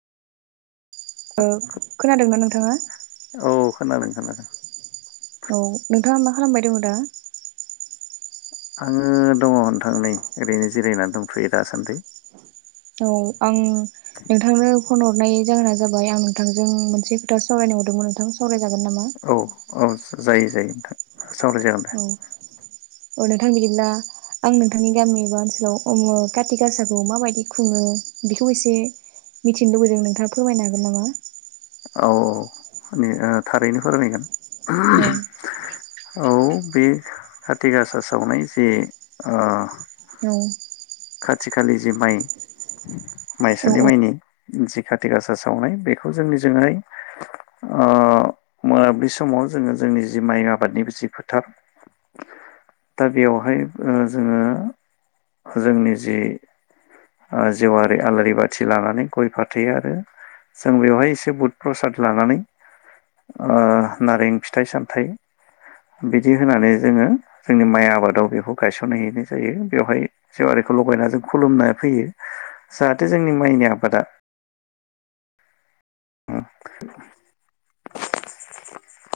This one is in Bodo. औ खोनादोंना नोंथाङा? औ [unintelligible] औ नोंथाङा मा खालामबाय दङ दा? आङो दङ' नोंथां नै ओरैनो जिरायनानै दंथयो दासान्दै । औ । आं नोंथांनो फन हरनाय जाहोना जाबाय आं नोंथांजों मोनसे खोथा सावरायनाय हरदोंमोन नोंथां सावराय जागोन नामा? औ औ जायो जायो नोंथां । सावराय जागोन दे । अ नोंथां बिदिब्ला आं नोंथांनि गामि एबा ओनसोलाव काति गासाखौ माबायदि खुङो बेखौ एसे मिथिनो लुबैदों नोंथाङा फोरमायनो हागोन नामा? औ औ ओ थारैनो फोरमायगोन । औ [unintelligible] औ बे खाथि गासा सावनाय जे ओ औ खाथि खालि जि माइ औ माइसालि माइनि जि खाथि गासा सावनाय बेखौ जोंनिजोंहाय ओ मोनाबिलि समाव जोङो जोंनि जि माइ आबादनिबो जि फोथार दा बेवहाय ओ जोङो जोंनि जि ओ जेवारि आलारि बाथि लानानै गय फाथै आरो जों बेवहाय एसे बुद प्रसाद लानानै ओ नारें फिथाइ सामथाइ बिदि होनानै जोङो जोंनि माइ आबादाव बेखौ गायसनहैनाय जायो बेवहाय सेेवारिखौ लगायना जों खुलुमनाय फैयो जाहाथे जोंनि माइनि आबादा